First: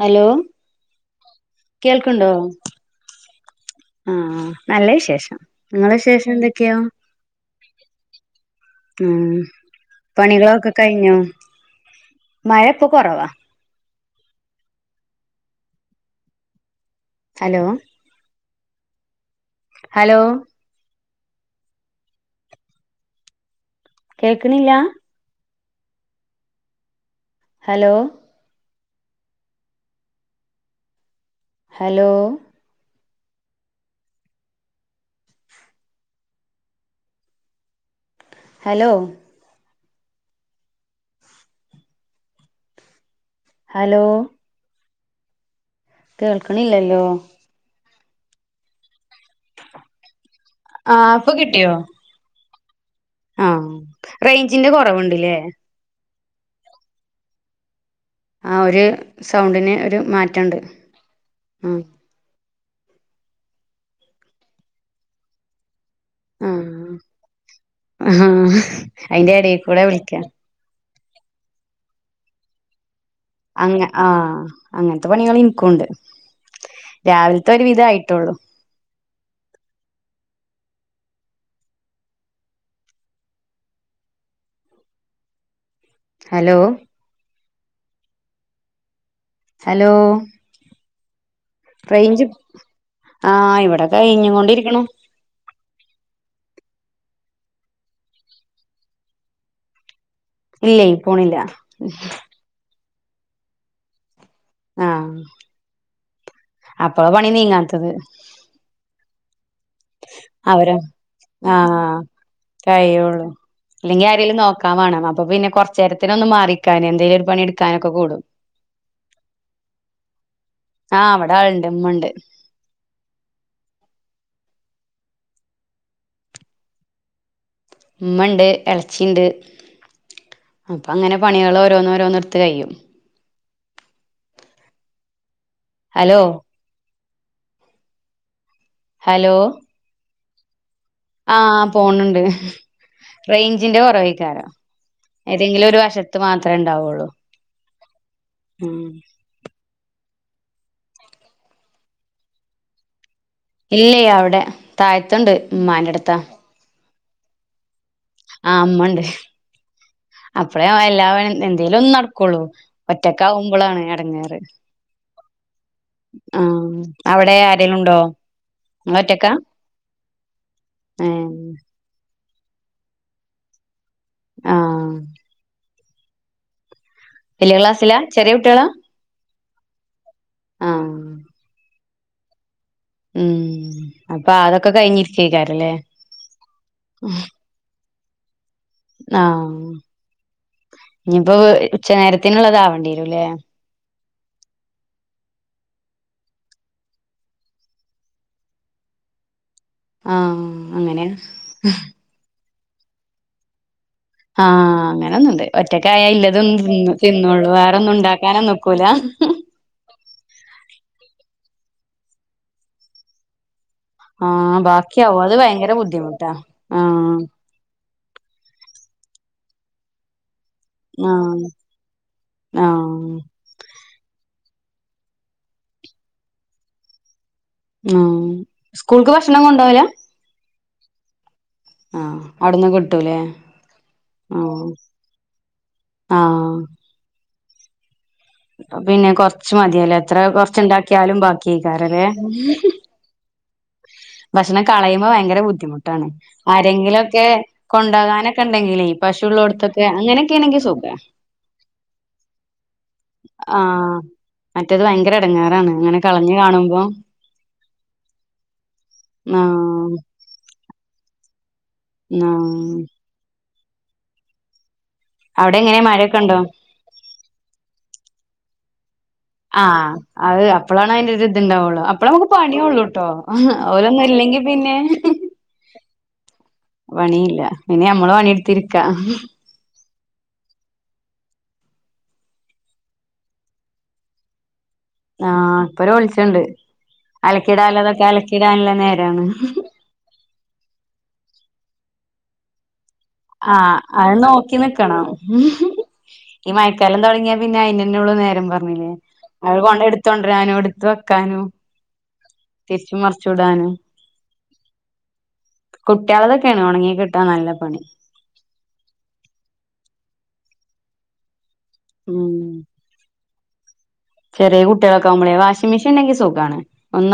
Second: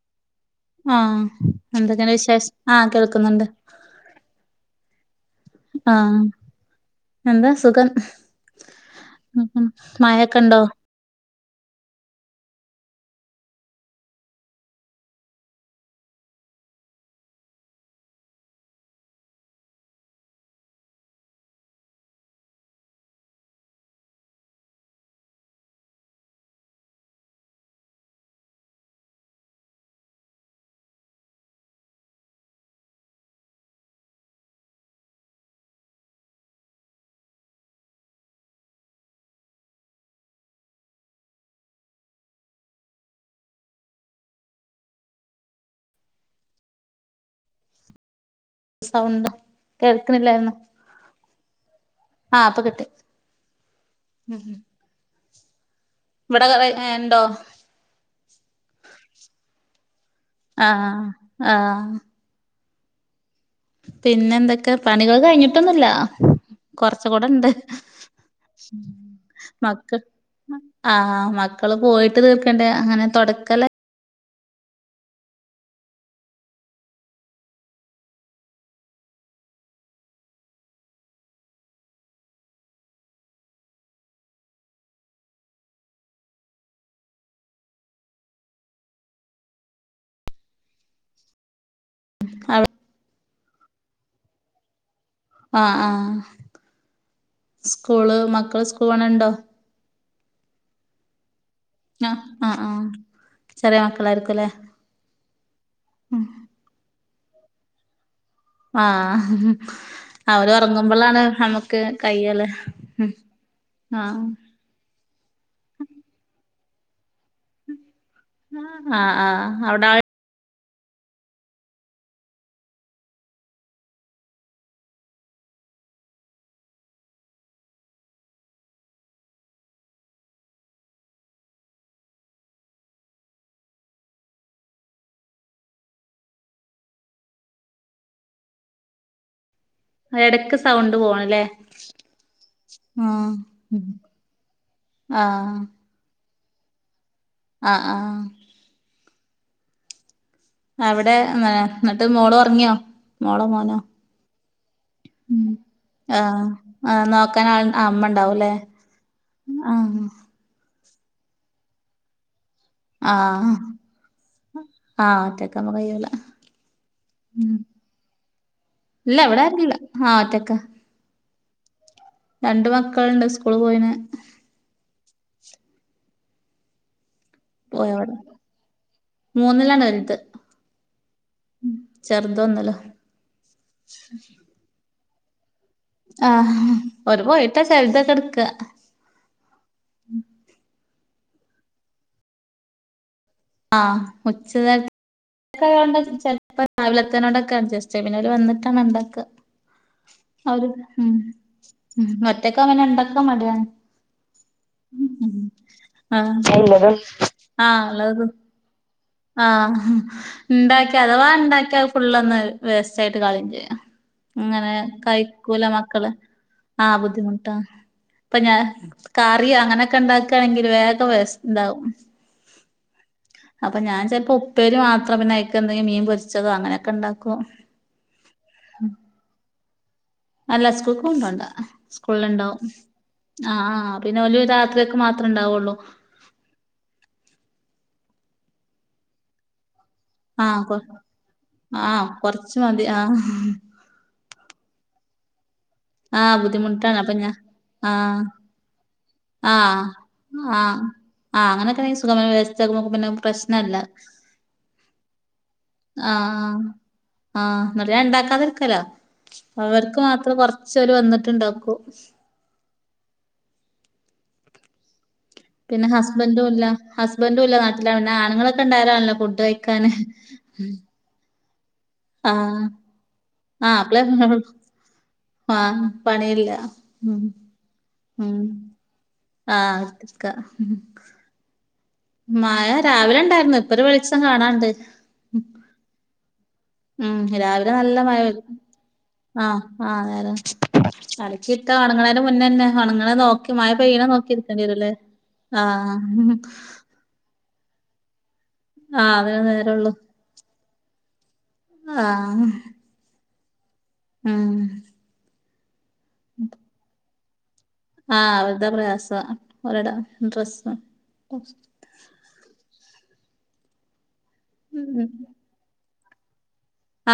Hello? ആഹ് എന്തക്കെയുണ്ട് കേൾക്കുണ്ടോ വിശേഷം ആഹ് കേൾക്കുന്നുണ്ട് ആഹ് നല്ല വിശേഷം നിങ്ങള ആഹ് വിശേഷം എന്തൊക്കെയാ? എന്താ സുഖം ഉം മഴൊക്കെ ഉണ്ടോ പണികളൊക്കെ കഴിഞ്ഞോ? മഴ ഇപ്പൊ കുറവാ ഹലോ? ഹലോ? കേൾക്കണില്ലാ ഹലോ? ഹലോ? ഹലൊ ഹലോ കേൾക്കണില്ലല്ലോ സൗണ്ട് കേൾക്കണില്ലായിരുന്നു ആഹ് ഇപ്പ കിട്ടിയോ? ആഹ് ഇപ്പൊ കിട്ടി ആഹ് റേഞ്ചിന്റെ കുറവുണ്ട്ലേ ഇവിടെ [unintelligible] ഏഹ് ഉണ്ടോ? ആഹ് ഒരു സൗണ്ടിന് ഒരു മാറ്റം ഉണ്ട് ആഹ് പിന്നെന്തെക്കെ പണികൾ കഴിഞ്ഞിട്ടൊന്നും ഇല്ല ആഹ് കുറച്ച് കൂടെ ഉണ്ട് ആഹ് അയിന്റെ എടേക്കൂടെ മക്ക് വിളിക്കാ ആഹ് മക്കള് പോയിട്ട് തീർക്കേണ്ടേ അങ്ങനെ തൊടക് ആഹ് അങ്ങനത്തെ പണികൾ എനിക്കും ഉണ്ട് രാവിലത്തെ ഒരു വിധായിട്ടൊള്ളു ഹലോ? ഹലോ? റെയ്ഞ്ച് അവി ആഹ് ഇവിടെ കഴിഞ്ഞ് കൊണ്ടിരിക്കുണു ആഹ് ആഹ് സ്കൂള് മക്കള് സ്കൂൾ ഉണ്ടോ? ഇല്ലേയ് പോണില്ല അഹ് അഹ് ആഹ് ചെറിയ മക്കളായിരിക്കുലേ ആഹ് അപ്പാ പണി നീങ്ങാത്തത് ആഹ് അവര് അവരൊറങ്ങുമ്പളാണ് അമ്മക്ക് കയ്യല് ല്ലെങ്കി ആഹ് ആരേലും നോക്കാം വാണം അപ്പൊപിന്നെ കൊർച്ചേരത്തിന് ഒന്ന് മാറിക്കാനെന്തേലൊരു പണിട്ക്കാനൊക്കെ കൂടും ആഹ് ആ അവിടാൾ ആഹ് വടാ ൾണ്ട് മ്മണ്ട് ഇമ്മണ്ട് എളച്ചിണ്ട് അപ്പങ്ങനെ പണികളോരോന്നോരോന്ന്ട്ത്ത് കയ്യും അലോ ഹലോ? എടക്ക്സ് ആഹ് പോണുണ്ട് ആഹ് റൈഞ്ചിന്റെ കൊറവേക്കാരം ആഹ് ഏതെങ്കിലും ഒരു വശത്ത് മാത്രേ ണ്ടാവൊള്ളു അഹ് ആഹ് ഉം അവിടെന്നെ ന്നെട്ട് മോളൊർങ്ങിയോ ഇല്ലേയ് അവിടെ താഴത്ത്ണ്ട് മ്മാന്റെട്ത്താ ആഹ് ആഹ് നോക്കാനാൾ ആഹ് മ്മൻ ആഹ് മ്മണ്ട് അപ്പഴേ എല്ലാപനും എന്തേലൊന്ന് നടക്കുള്ളൂ ആഹ് ഒറ്റക്കാവുമ്പോളാണ് എടങ്ങേറ് ആഹ് ഒറ്റക്കാവുമ്പോ കയ്യൂല ആഹ് അവിടെ ആരെലുണ്ടോ ല്ല വടാരുല്ല ആഹ് ഒറ്റക്കാ ഏഹ് രണ്ട് മക്കൾണ്ട് സ്കൂള് പോയിന് ആഹ് വെല്യ ക്ലാസ്സിലാ പോയവടെ ചെറിയകുട്ടികളാ മൂന്നിലാണ് ഒരുത്തൻ ആഹ് ചെർതൊന്ന് ലാ ഉം അപ്പാതൊക്കെ കഴിഞ്ഞിരിക്കേക്കാരല്ലേ ആഹ് ഒരു പോയിട്ടാ ചെൽതൊക്കെട്ക്കാ ആഹ് ഞ്ഞിപ്പോ ഉച്ച നേരത്തിനുള്ളത് ആവണ്ടിവരുംല്ലേ ആഹ് ഉച്ചനേര് ക്കായോണ്ട് ചെൽപ്പം രാവിലത്തെനേടൊക്കെ അഡ്ജസ്റ്റ് ചെയ്യ് പിന്നോല് വന്നിട്ടാണ് ണ്ടാക്കുക ആ അവര് അങ്ങനെ ഉം ഒറ്റക്കങ്ങനെ ണ്ടാക്കാ മടിയാണ് ആഹ് അങ്ങനൊന്നുണ്ട്. ഒറ്റക്കായ ആഹ് ഇല്ലതൊന്നും തിന്ന് തിന്നേള്ളു ആഹ് വേറൊന്നും ഇള്ളത് ണ്ടാക്കാനോ നിക്കൂല ആഹ് ണ്ടാക്കിയ അഥവാ ഉണ്ടാക്കിയ ഫുള്ളൊന്ന് വേസ്റ്റായിട്ട് കളയേംചെയ്യും ആ അങ്ങനെ ബാക്കിയാവും അത് കയിക്കൂല ഭയങ്കര മക്കള് ബുദ്ധിമുട്ടാ ആ ആഹ് ബുദ്ധിമുട്ടാണ് പ്പ ഞാൻ കറി അങ്ങനൊക്കെണ്ടാക്കാണെങ്കില് വേഗം വെസ് ആ ണ്ടാവും ആഹ് അപ്പ ഞാൻ ചെൽപ്പോ ഉപ്പേരി മാത്രം പിന്നെ അയ്ക്കെന്തെയും മീൻ പൊര്ച്ചതോ അങ്ങനൊക്കെണ്ടാക്കും ആഹ്. സ്കൂൾക്ക് ഭക്ഷണം കൊണ്ടോവൂല അല്ല സ്കൂൾക്ക് കൊണ്ടോണ്ട ആഹ് സ്കൂൾല് ണ്ടാവും അവിടുന്ന് കിട്ടൂലേ ആഹ് ആഹ് പിന്നോല് ആഹ് രാത്രിയക്ക് മാത്രേ ണ്ടാവൊള്ളൂ ആഹ് പിന്നെ കൊറച്ച് മതിയല്ലോ എത്ര ആഹ് കൊ കൊറച്ചുണ്ടാക്കിയാലും ബാക്കിക്കാറല്ലേ ആഹ് കൊറച്ച് മതി ആഹ് ഭക്ഷണം കളയുമ്പോ ഭയങ്കര ബുദ്ധിമുട്ടാണ് ആഹ് ബുദ്ധിമുട്ടാണ് അപ്പൊ ആരെങ്കിലുവൊക്കെ ഞാൻ ആഹ് കൊണ്ടാകാനൊക്കെ ണ്ടെങ്ങനേ ആഹ് പശുള്ളോടുത്തൊക്കെ അങ്ങനെയൊക്കെയാണെങ്കി ആഹ് സുഖാ ആഹ് അങ്ങനൊക്കെ നി സുഖമായ വ്യവസ്ഥ നേക്കുമ്പോ പിന്നെ പ്രശ്നല്ല ആഹ് മറ്റേത് ഭയങ്കര എടങ്ങേറാണ് അങ്ങനെ കളഞ്ഞു ആഹ് കാണുമ്പോ ആഹ് ന്നറിയാ ഇണ്ടാക്കാതിരിക്കാലോ ആഹ് അവർക്ക് മാത്രം കൊറച്ച്‌ ഓല് വന്നിട്ടിണ്ടാക്കൂ ന്നാ അവിടെ എങ്ങനെ പിന്നെ മഴയൊക്കെ ഉണ്ടോ ഹസ്ബൻറ്റും ഇല്ല ഹസ്ബൻറ്റും ഇല്ല നാട്ടില് പിന്നെ ആണുങ്ങളൊക്കെ ഇണ്ടായലാണല്ലോ ഫു ആഹ് അത് അപ്പളാണ് അതിന്റെ ഒരി തിണ്ടാവുള്ളൂ അപ്പളാ നമുക്ക് ആ പണിയുളളുട്ടോ അവരൊന്നും ഇല്ലെങ്കി പിന്നെ ആഹ് പണിയില്ല ഉം പണിയില്ല ഇനി നമ്മള് പണിയെടുത്തിരിക്കാ ആഹ് ഇക്ക മയ രാവിലെ ഇണ്ടാരുന്നു ഇപ്പൊരു വെളിച്ചം കാണാണ്ട് ആഹ് ഇപ്പൊരു വെളിച്ചണ്ട് ഉം രാവിലെ അലക്കിടാനില്ലതൊക്കെ അലക്കിടാനില്ല നേരാണ് ആഹ് അതേതെ അലക്കി ഇട്ടാ ഒണങ്ങണേന് മുന്നേന്നെ ഒണങ്ങളെ നോക്കി മയ ആഹ് പെയ്യണ അത് നോക്കി നോക്കിരിക്കേണ്ടിവരൂല്ലേ നിക്കണം ആഹ് ആഹ് [unintelligible] തൊടങ്ങിയ പിന്നെ അയിനന്നേയുള്ളൂ നേരം പറഞ്ഞില്ലേ ആ അതിനേ അത് പണി നേരമുള്ളൂ കൊണ്ടരാനും എടുത്ത് വെക്കാനും ആഹ് തിരിച്ചും മറിച്ചു ഇടാനും ഉം കുട്ട്യാൾടതൊക്കെയാണ് ഒണങ്ങി കിട്ടാൻ നല്ല പണി. ആഹ് അവര്തെ പ്രയാസാ അവർടെ ഡ്രസ്സ് ഉം ചെറിയ ഉം കുട്ടികളൊക്കെ ആകുമ്പളേ. വാഷിംഗ് മെഷീൻണ്ടെങ്കി സുഖാണ്.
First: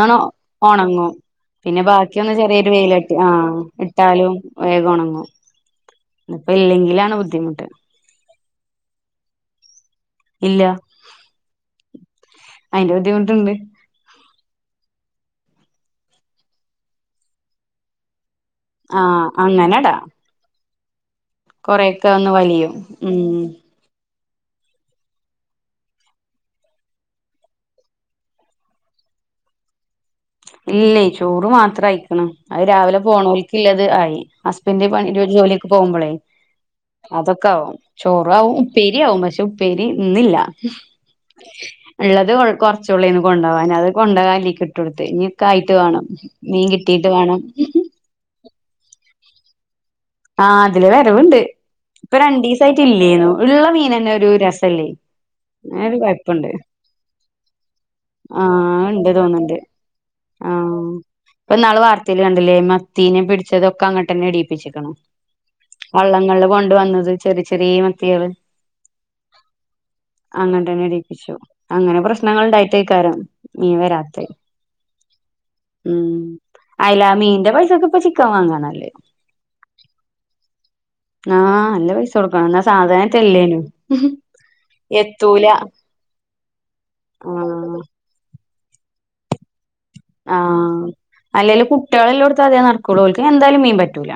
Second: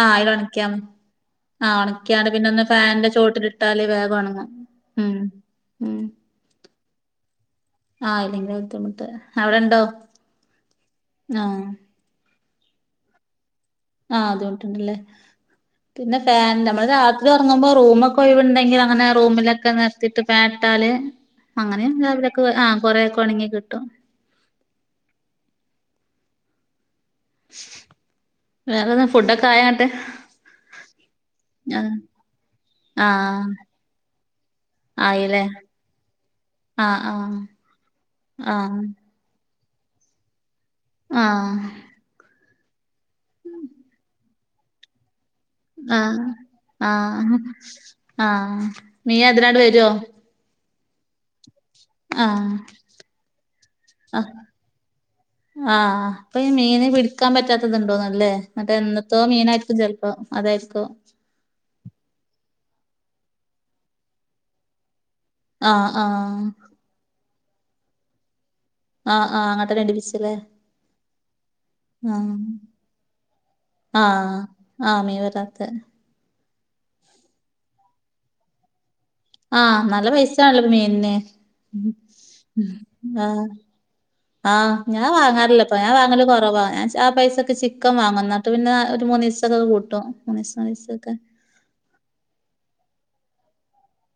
ആഹ് അയിലൊണക്ക്യാ ഓണങ്ങോ. ആഹ് പിന്നെ ഒണക്ക്യാണ്ട് ബാക്കിയൊന്ന് പിന്നൊന്ന് ചെറിയൊരു ഫാന്റെ വെയിലട്ടി ആഹ് ചോട്ടിലിട്ടാല് വേഗം ഇട്ടാലും ഒണങ്ങും വേഗം ഉം ഒണങ്ങും. ഉം ഇപ്പോ ഇല്ലെങ്കിലാണ് ബുദ്ധിമുട്ട്. ആഹ് ഇല്ലെങ്കി ബുദ്ധിമുട്ട് അവിടെണ്ടോ. ഇല്ല ആഹ് അയിന്റെ ബുദ്ധിമുട്ടുണ്ട്. ആഹ് അത് മുട്ടുണ്ടല്ലേ. പിന്നെ ഫാൻ നമ്മള് രാത്രി ഒറങ്ങുമ്പോ റൂമ ക്കെ ഒയിവിണ്ടെങ്കിലങ്ങനെ ആഹ് റൂമിലൊക്കെ അങ്ങനെടാ നിർത്തിട്ട് ഫാനിട്ടാല് അങ്ങനെയങ്ങ് കൊറെയൊക്കെ ഒന്ന് അവിടൊക്കെ വലിയും ആഹ് കൊറേക്കെ ഉം ഒണങ്ങി കിട്ടും. വേറെന്നാ. ഫുഡൊക്കെ ആയാ ന്ന്ട്ട്. ഇല്ലേയ് ചോറ് മാത്ര ആയിക്കണു അത് രാവിലെ ആഹ് പോണോലുക്കിള്ളത് ആയി. ഹസ്ബന്റ് പണി [unintelligible] ആയില്ലേ ജോലിക്ക് പോകുമ്പളേ. ആഹ് ആഹ് അതൊക്കാവും. ചോറാവും ആഹ് ഉപ്പേരിയാവും പക്ഷെ ഉപ്പേരി ഇന്നില്ല. ആഹ് ഇള്ളത് കൊ കുറച്ചൊള്ളേന് കൊണ്ടാകാന് അത് കൊണ്ടാകാനില്ലേക്ക് ഇട്ട് കൊടുത്ത്. ഇനി ക്കായിട്ട് വേണം. ആഹ് മീൻ കിട്ടീട്ട് ആഹ് വേണം. ആഹ് മീനതിനാണ്ട് വരുവോ. ആഹ് അതില് വരവുണ്ട്. ഇപ്പൊ ആഹ് രണ്ടീസായിട്ട് ഇല്ലേനു. ഒരു വക മീനന്നെ ഒരു ആഹ് രസല്ലേ. അങ്ങനൊരു ആഹ് അപ്പൊ ഈ കൊഴപ്പുണ്ട് മീന് പിടിക്കാൻ പറ്റാത്തതുണ്ടോന്നല്ലേ എന്നട്ട് ആഹ് ഇണ്ട് എന്നത്തോ തോന്ന്ണ്ട് മീനാരിട്ടും ചെലപ്പോ. ആഹ് അതാരിക്കും. ഇപ്പൊ നാള് വാർത്തയിൽ കണ്ടില്ലേ. മത്തീനെ പിടിച്ചതൊക്കെ അങ്ങട്ട തന്നെ ഇടിയിപ്പിച്ചിക്കണം. ആഹ് ആഹ് വള്ളങ്ങളില് കൊണ്ട വന്നത് ചെറിയ ചെറിയ മത്തികള്. ആഹ് ആഹ് അങ്ങട്ടന്നെ ഇടിപ്പിച്ചല്ലേ അങ്ങനെ തന്നെ ഇടിപ്പിച്ചു അങ്ങനെ ആഹ് പ്രശ്നങ്ങൾ ഉണ്ടായിട്ടേക്കാര ഇവ രാത്രി ആഹ് ആഹ് മീൻ വരാത്തെ ഉം അയില്ല മീന്റെ പൈസൊക്കെ ഇപ്പൊ ചിക്കൻ വാങ്ങാനല്ലേ ആഹ് നല്ല പൈസാണല്ലോ മീനെ ആഹ് നല്ല പൈസ കൊടുക്കണം എന്നാ ആഹ് സാധാരണട്ടല്ലേനു ആഹ് ഞാ വാങ്ങാറില്ലപ്പപ്പോ ഞൻ വാങ്ങല് കുറവാ. ഞാൻ ആഹ പൈസൊക്കെ ആഹ് ചിക്കൻ വാങ്ങുന്ന പിന്നെ ഒരു മൂന്ന് ദിവസംക്കെ കൂട്ടും. മൂന്ന ദിവസൊക്കെ അല്ലെല് കുട്ടികളെല്ലോടുത്ത അതേ നടക്കുള്ളോലക്ക് എന്താലും മീൻ പറ്റൂല.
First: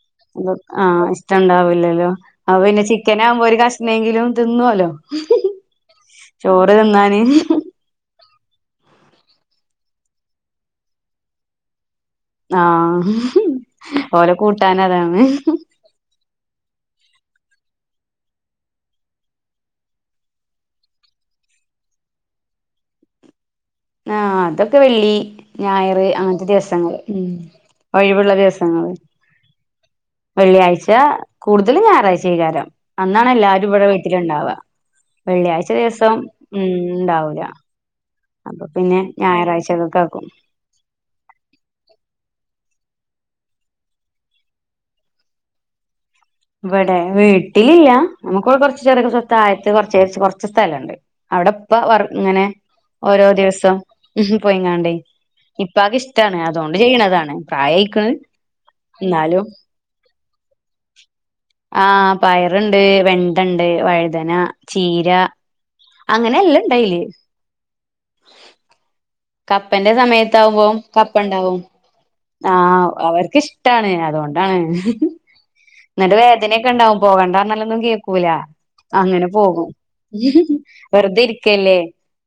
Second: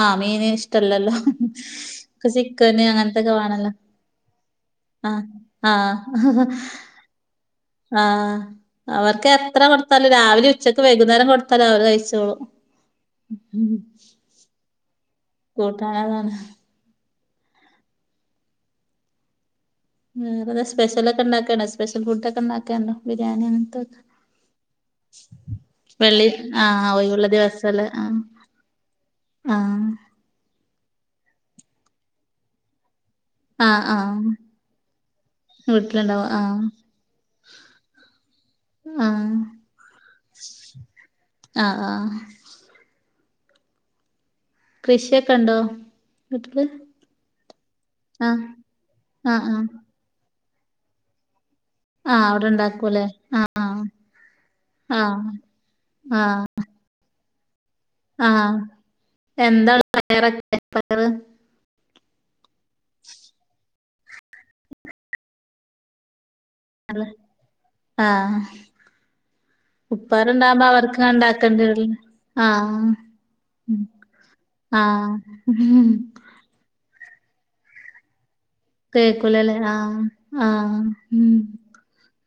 ആഹ് മീന് അഹ ആഹ് ഇഷ്ടല്ലല്ലോ ഇഷ്ട ഉണ്ടാവൂല്ലല്ലോ ക്ക് അപ്പ പിന്നെ ചിക്കന് ചിക്കന അങ്ങനത്തൊക്കെ ആവുമ്പോ ഒരു വേണല്ലോ കഷ്ണമെങ്കിലും തിന്നുവല്ലോ. ആഹ് ചോറ് തിന്നാന് ആഹ അവർക്ക് എത്ര കൊടുത്താലോ രാവിലെ ഉച്ചക്ക് വൈകുന്നേരം കൊടുത്താലോ അവര് കഴിച്ചോളൂ. ആഹ ഓല കൂട്ടാന അതാണ് കൂട്ടാനണ്. വേറെതാ സ്പെഷ്യലക്കെ ഉണ്ടാക്കണ്ടണ്ട് സ്പെഷ്യൽ ഫുഡക്കെ ഉണ്ടാക്കണ്ടോ ബിരിയാണിയ അന ആഹ് അതൊക്കെ വെള്ളി ഞായർ വെള്ളി അങ്ങനത്തെ ആഹ് ദിവസങ്ങൾ ഉ ഒഴിവുള്ള ദിവസല്ലേ ആഹ് ഒഴിവുള്ള ദിവസങ്ങള്. ആഹ് വെള്ളിയാഴ്ച കൂടുതൽ ഞായറാഴ്ച ചെയകാരം അന്നാണ് എല്ലാരും ആഹ് ഇവിടെ ആഹ് വീട്ടിലുണ്ടാവുക. വെള്ളിയാഴ്ച ദിവസം വീട്ടിലുണ്ടാവും ഉം ഉണ്ടാവല ആഹ ആക്കും ആഹ ആഹ കൃഷിയൊക്കെ ഉണ്ടോ വീട്ടില് ഇവിടെ വീട്ടിലല്ല ആഹ് നമുക്കിവിടെ കുറച്ച ചേറക്ക സ്വത്ത ആഹ് ആഹ് ആയത്ത് കൊറച്ചേ കൊറച്ച് സ്ഥലണ്ട് അവിടെപ്പ വ ആഹ് ഇങ്ങനെ അവിടെ ഇണ്ടാക്കൂലേ ഓരോ ദിവസം ആഹ് ഉപോയിങ്ങാണ്ട ആഹ് ഇപ്പൊക്കെ ഇഷ്ടമാണ് അതുകൊണ്ട് ചെയ്യണതാണ് പയി ആഹ എന്താണ് പയറക്കെ പയറ് ആഹ പയറുണ്ട് വെണ്ടുണ്ട് വഴുതന ചീര അങ്ങനെയല്ലേ അഹ ആഹ കപ്പന്റെ സമയത്ത ആകുമ്പോം കപ്പ ഉണ്ടാവും ഇണ്ടാക്കേണ്ടി വരില്ല ആഹ് അവർക്ക് ഇഷ്ടാണ് അതുകൊണ്ടാണ് ആഹ് എന്നിട്ട് വേദനയൊക്കെ ഉണ്ടാവും പോകണ്ടന്നല്ലൊന്നും കേൾക്കൂല അങ്ങനെ കേക്കൂലല്ലേ പോകും ആഹ് ആഹ് വെറുതെ ഉം ഇരിക്കല്ലേ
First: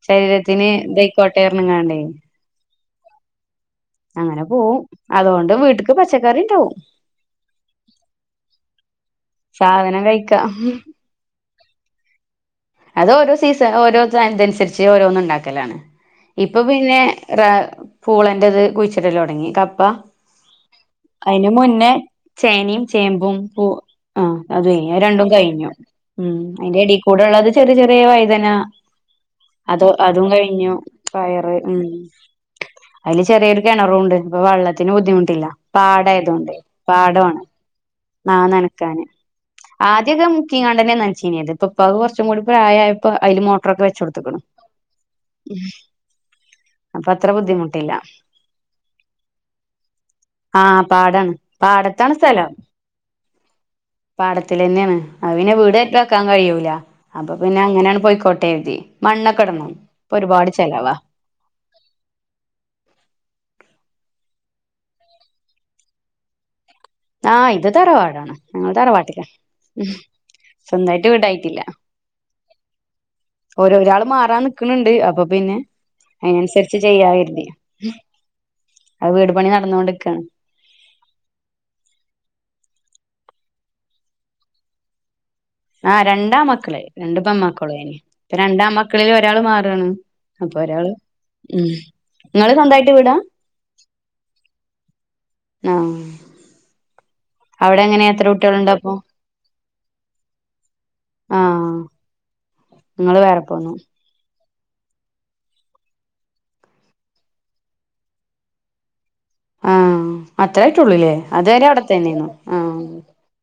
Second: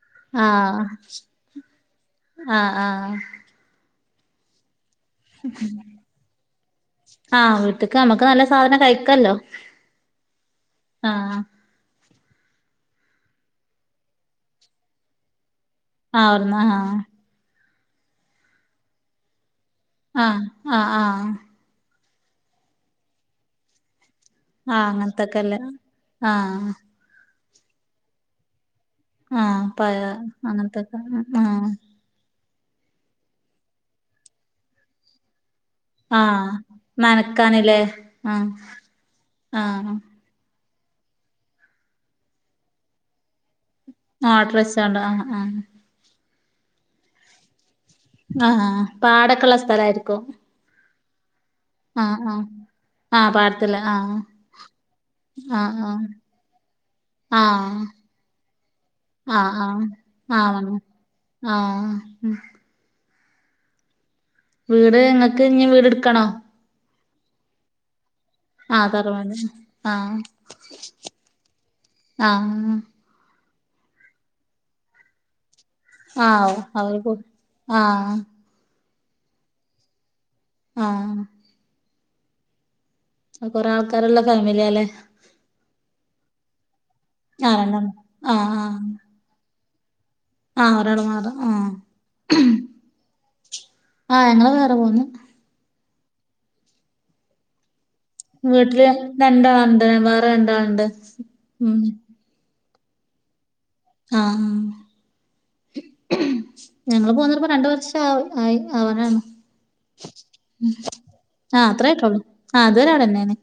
ശരീരത്തിന് ദൈ കൊട്ടേറന്ന്ങ്ങാണ്ടേ ആഹ ആഹ അങ്ങനെ പോവും അതുകൊണ്ട് വീട്ടക്ക് പച്ചക്കറി ഉണ്ടാവും ആഹ വീട്ടക്ക് നമ്മുക്ക് നല്ല സാധനം കഴിക്കല്ലോ സാധനം കഴിക്കാം ആഹ അത് ഓരോ സീസൺ ഓരോ ഇതനുസരിച്ച് ഓരോന്നും ഉണ്ടാക്കലാണ് ആഹ് അവിടുന്ന് ഇപ്പൊ ആഹ് പിന്നെ പൂളന്റെറത് കുഴിച്ചിടല്ല തുടങ്ങി കപ്പ ആഹ് ആഹ് ആഹ് അതിന് മുന്നേ ചേനയും ചേമ്പും പൂ ആഹ അത് ആഹ് കഴിഞ്ഞു രണ്ടും അങ്ങനത്തൊക്കെല്ലേ കഴിഞ്ഞു ഉം ആഹ് അതിറെടി കൂടെള്ളത് ചെറിയ ചെറിയ വൈദന ആഹ് അത് പഴ അതും കഴിഞ്ഞു അങ്ങനത്തൊക്കെ പയറ് ആഹ് ഉം അതില് ചെറിയൊരു കിണറുണ്ട് ഇപ്പൊ വെള്ളത്തിന് ബുദ്ധിമുട്ടില്ല പാടായത ആഹ് കൊണ്ട് പാടമാണ് നനക്കാന്ല്ലേ നാ ആഹ് നനക്കാന് ആഹ് ആദ്യകം മുക്കിക്കാണ്ടെന്നെ നന്ച്ചീനത് പ്പ ഇപ്പാക്ക് കുറ്ച്ച്കൂടി പ്രായായപ്പോ അയ്ല് മോട്ട്ർ മോട്ട്റോക്കെ വെച്ചോട്ത്ത്ക്ക്ണ് മോട്ടർ വെച്ചാണ്ട് ആഹ് ആഹ് അപ്പൊ അത്ര ബുദ്ധിമുട്ടില്ല ആഹ് ആഹ് പാടൊക്കെള്ള സ്ഥലയിരിക്കും ആഹ് പാടാണ് പാടത്താണ് സ്ഥലം ആഹ് പാടത്തില് ആഹ് പാടത്തിലെന്നെണ് അപ്പൊപിന്നെ ആഹ് വീടായിട്ട് ആഹ് വെക്കാൻ കയൂല അപ്പൊ പിന്നെ ആഹ് അങ്ങനെണ് പോയിക്കോട്ടെര്തി ആഹ് മണ്ണൊക്കെടണം ആഹ് ഒരുപാട് ആഹ് വന്നു ചെലവാ ആഹ് വീട് ഞങ്ങക്ക് ഇഞ്ഞി വീട് ഇട്ക്കണോ ആഹ് ഇത് തറവാടാണ് ഞങ്ങള് ആഹ് തറവാട്ടില തറവാട് ഉം ആഹ് സ്വന്തയിട്ട് വീടായിട്ടില്ല ആഹ് ഓരോ ഒരാൾ മാറാൻ നിക്കുണുണ്ട് അപ്പൊ പിന്നെ ആഹ് അയ്നന്സരിച്ച് അവര് ചെയ്യാ പോ കരുതി ആഹ് അത് വീടു പണി നടന്നോണ്ടിരിക്കാണ് ആഹ് അഹ് കൊറെേ ആൾക്കാർള്ള ഫാമിലിയല്ലേ ആഹ് രണ്ടാമക്കള് രണ്ട് ആഹ് രണ്ടെണ്ണം പെമ്മക്കളുയ്നി ഇപ്പ ആഹ് ആഹ് രണ്ടാമക്കളില് ഒരാൾ മാറാണ് അപ്പൊ ആഹ് ഒരാള് മാറാ ഉം ആഹ് നിങ്ങള് സ്വന്തയിട്ട് വീടാ ആഹ് ഞങ്ങള് വേറെ പോന്നു ആഹ് അവിടെ എങ്ങനെയ വീട്ടില് രണ്ടാള്ണ്ട് വേറെ രണ്ടാള്ണ്ട് ഉം ങ്ങള് വേറെ പോന്നു ആഹ് ഞങ്ങള് പോന്നട്ട്പ്പോ രണ്ട് വർഷ ആവ് ആയി ആവാനാണ് ആഹ് അത്രായിട്ടൊള്ളൂല്ലേ അത്വരെ ആഹ് അത്രായിട്ടൊള്ളൂ അവിടെത്തന്നെയ്ന്നു ആഹ് അതുവരെ അവിടെന്നേണ്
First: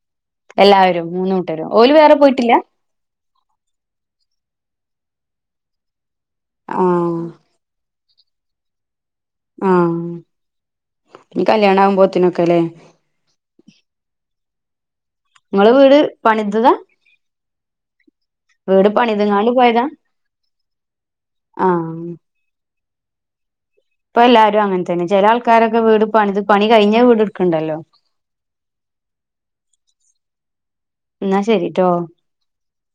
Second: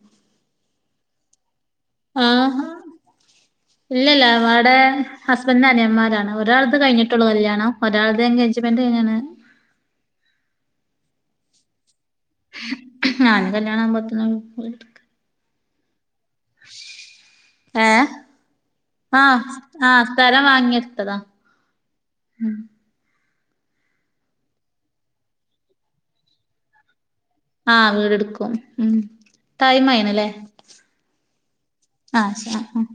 എല്ലാവരും മൂന്ന് കൂട്ടരും ഓല് വേറെ പോയിട്ടില്ല ആഹ് ഇല്ലല്ല അവടെ ഹസ്ബന്റിന്റെ അനിയന്മാരാണ് ഒരാൾത്ത് ആ കഴിഞ്ഞിട്ടുള്ളൂ കല്യാണം ഒരാള്ടെ എഗേജ്മെന്റ് കയിഞ്ക്ക്ണ് ആഹ് ഇഞ്ഞി കല്യാണാകുമ്പോത്തിനൊക്കലേ. ഞ്ഞി കല്യാണാകുമ്പോത്തിന് ഓല് പോയി ഇങ്ങളെ വീട് പണിതതാ. ഏഹ്, വീട് പണിതങ്ങാണ്ട് ആഹ് പോയതാ ആഹ് സ്ഥലം വാങ്ങിട്ത്തതാ. ആ ഉം. ഇപ്പൊല്ലാരും അങ്ങൻ തന്നെ, ചെലെആൾക്കാരൊക്കെ വീട് പണിത് പണി കഴിഞ്ഞ വീട് ഇട് ആഹ് വീട് ട്ക്കും, ഉം ടൈമായീണ്ലേ. എന്നാ ശരിട്ടോ ആഹ് ആഹ് ആഹ്